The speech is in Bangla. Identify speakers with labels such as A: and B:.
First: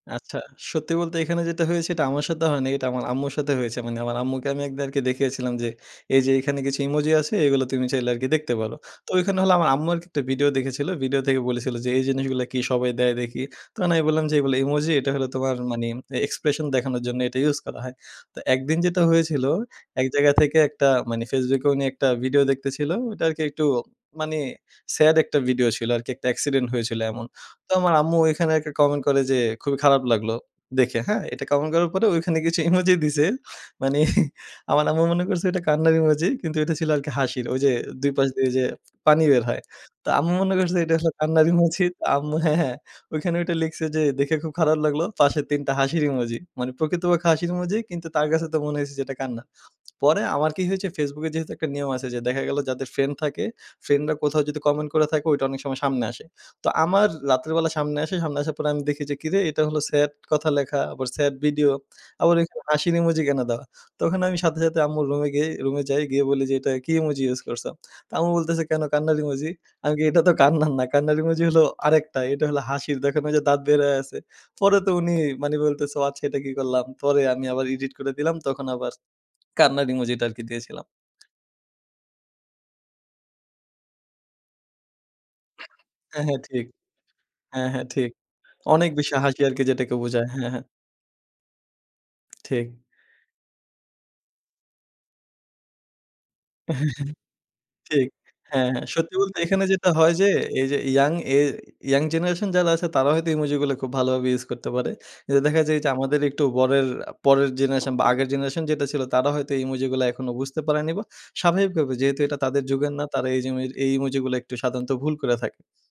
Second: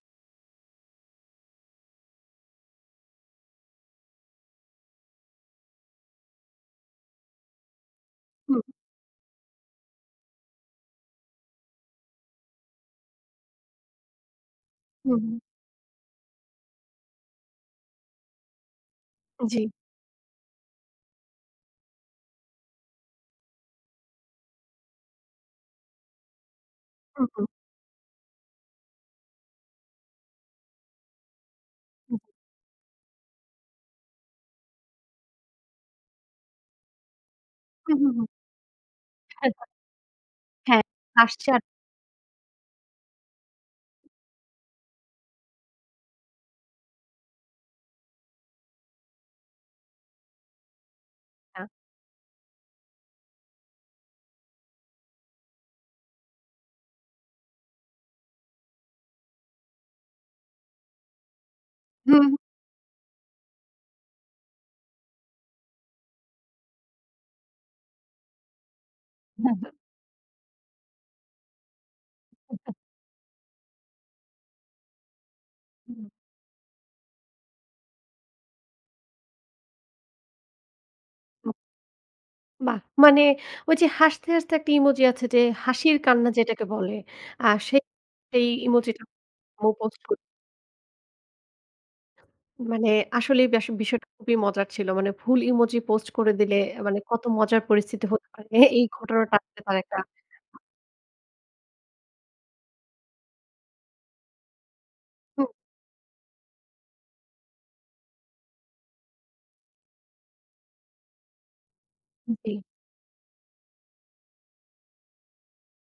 A: আচ্ছা সত্যি বলতে এখানে যেটা হয়েছে সেটা আমার সাথে হয় নাই। এটা আমার আম্মুর সাথে হয়েছে মানে আমার আম্মুকে আমি এক দের কে আরকি দেখিয়েছিলাম যে, এই যে, এখানে কিছু ইমোজি আছে এইগুলো তুমি চাইলে আরকি দেখতে
B: হুম।
A: পারো। তো ওইখানে হলো আমার আম্মু আরকি একটা ভিডিও দেখেছিলো। ভিডিও থেকে বলেছিলো যে, এই জিনিসগুলো কি সবাই দেয় দেখি। তখন আমি বললাম যে, এইগুলো ইমোজি এইটা
B: হুম,
A: হইলো
B: হুম।
A: তোমার মানে ম অ্যা expression দেখানোর জন্য এটা ইউজ করা হয়। তো একদিন যেটা হয়েছিল
B: জি।
A: এক জায়গা থেকে একটা মানে Facebook এ উনি একটা ভিডিও দেখতেছিল ওটা আরকি একটু মানে স্যাড একটা ভিডিও ছিল আরকি একটা এক্সিডেন্ট হয়েছিল এমন।
B: হুম, হুম।
A: তো আমার আম্মু ঐখানে একটা কমেন্ট করে যে, খুবই খারাপ লাগলো দেখে হ্যাঁ, এটা কমেন্ট করার পরে
B: হু।
A: ওখানে কিছু ইমোজি দিছে। মানে আমার আম্মু মনে করছে এটা কান্নার ইমোজি কিন্তু এটা ছিল আরকি হাসির। ওই যে,
B: হুম,
A: ২
B: হুম, হুম।
A: পাশ দিয়ে যে, পানি বের হয়
B: [unintelligible]
A: তো আম্মু মনে করছে
B: হ্যাঁ,
A: এটা হলো কান্নার
B: আশ্চাট
A: ইমোজি তো আম্মু হ্যাঁ, হ্যাঁ ঐখানে ঐটা লিখছে যে, দেখে খুব খারাপ লাগলো। পাশে ৩ টা হাসির ইমোজি। মানে প্রকৃতপক্ষে হাসির ইমোজি কিন্তু তার কাছে তো মনে হইছে যে, এটা কান্না। পরে আমার কি হয়েছে Facebook এ যেহেতু একটা
B: না।
A: নিয়ম আছে যে, দেখা গেলো যাদের ফ্রেন্ড থাকে কোথাও যদি কমেন্ট করে থাকে ওইটা অনেক সময় সামনে আসে। তো আমার রাত্রে বেলা সামনে আসে। সামনে আসার পর আমি দেখি যে, কিরে এটা হলো স্যাড কথা লেখা, আবার স্যাড ভিডিও,
B: হুম,
A: আবার
B: হু।
A: ওইখানে হাসির ইমোজি কেন দেওয়া? তখন আমি সাথে, সাথে আম্মুর রুমে গিয়ে রুমে যাই গিয়ে বলি যে, "এটা কি ইমোজি ইউজ করছো?" তো আম্মু বলতেছে "কেন কান্নার ইমোজি?"
B: হ্যাঁ, হ্যাঁ।
A: আমি কি "এটা তো কান্নার না। কান্নার ইমোজি হলো আরেকটা। এটা হল
B: [unintelligible]
A: হাসির দেখনা ঐযে যে, দাঁত বের হয়ে আছে" পরে তো উনি মানে বলতেছে,
B: হুম।
A: "আচ্ছা এটা কি করলাম?" পরে আমি আবার ইডিট করে দিলাম। তখন আবার কান্নার ইমোজিটা আরকি দিয়েছিলাম।
B: বাহ! মানে ঐ যে, হাসতে, হাসতে একটা ইমোজি আছে যে, হাসির
A: হ্যাঁ,
B: কান্না
A: হ্যাঁ
B: যেটাকে
A: ঠিক,
B: বলে আ
A: হ্যাঁ, হ্যাঁ ঠিক
B: সেই
A: অনেক
B: ইমোজিটা
A: বেশি হাসি আরকি
B: মু
A: যেটাকে
B: পোস্ট করি।
A: বোঝায়। হ্যাঁ, হ্যাঁ। ঠিক।
B: মানে আসলে ব্যাস বিষয়টা খুবই মজার ছিল। মানে ভুল ইমোজি পোস্ট করে দিলে, অ্যা মানে কত মজার পরিস্থিতি
A: ঠিক
B: হতে পারে।
A: হ্যাঁ,
B: এই
A: হ্যাঁ সত্যি
B: ঘটনাটা
A: বলতে
B: হতে
A: এখানে
B: পারে
A: যেটা
B: একটা
A: হয় যে, এই যে, ইয়াং, এ ইয়াং জেনারেশন যারা আছে তারা হয়তো ইমোজিগুলা খুব ভালোভাবে ইউজ করতে পারে। যে,
B: হু।
A: দেখা যায় যে, আমাদের একটু বরের পরের, পরের জেনারেশন বা আগের জেনারেশন যেটা ছিল তারা হয়তো এই ইমোজিগুলা এখনো বুঝতে পারেনি বা স্বাভাবিকভাবে যেহেতু এটা
B: জি।
A: তাদের যুগের না তারা এই জুমেরি এই ইমোজিগুলা একটু সাধারণত ভুল করে থাকে।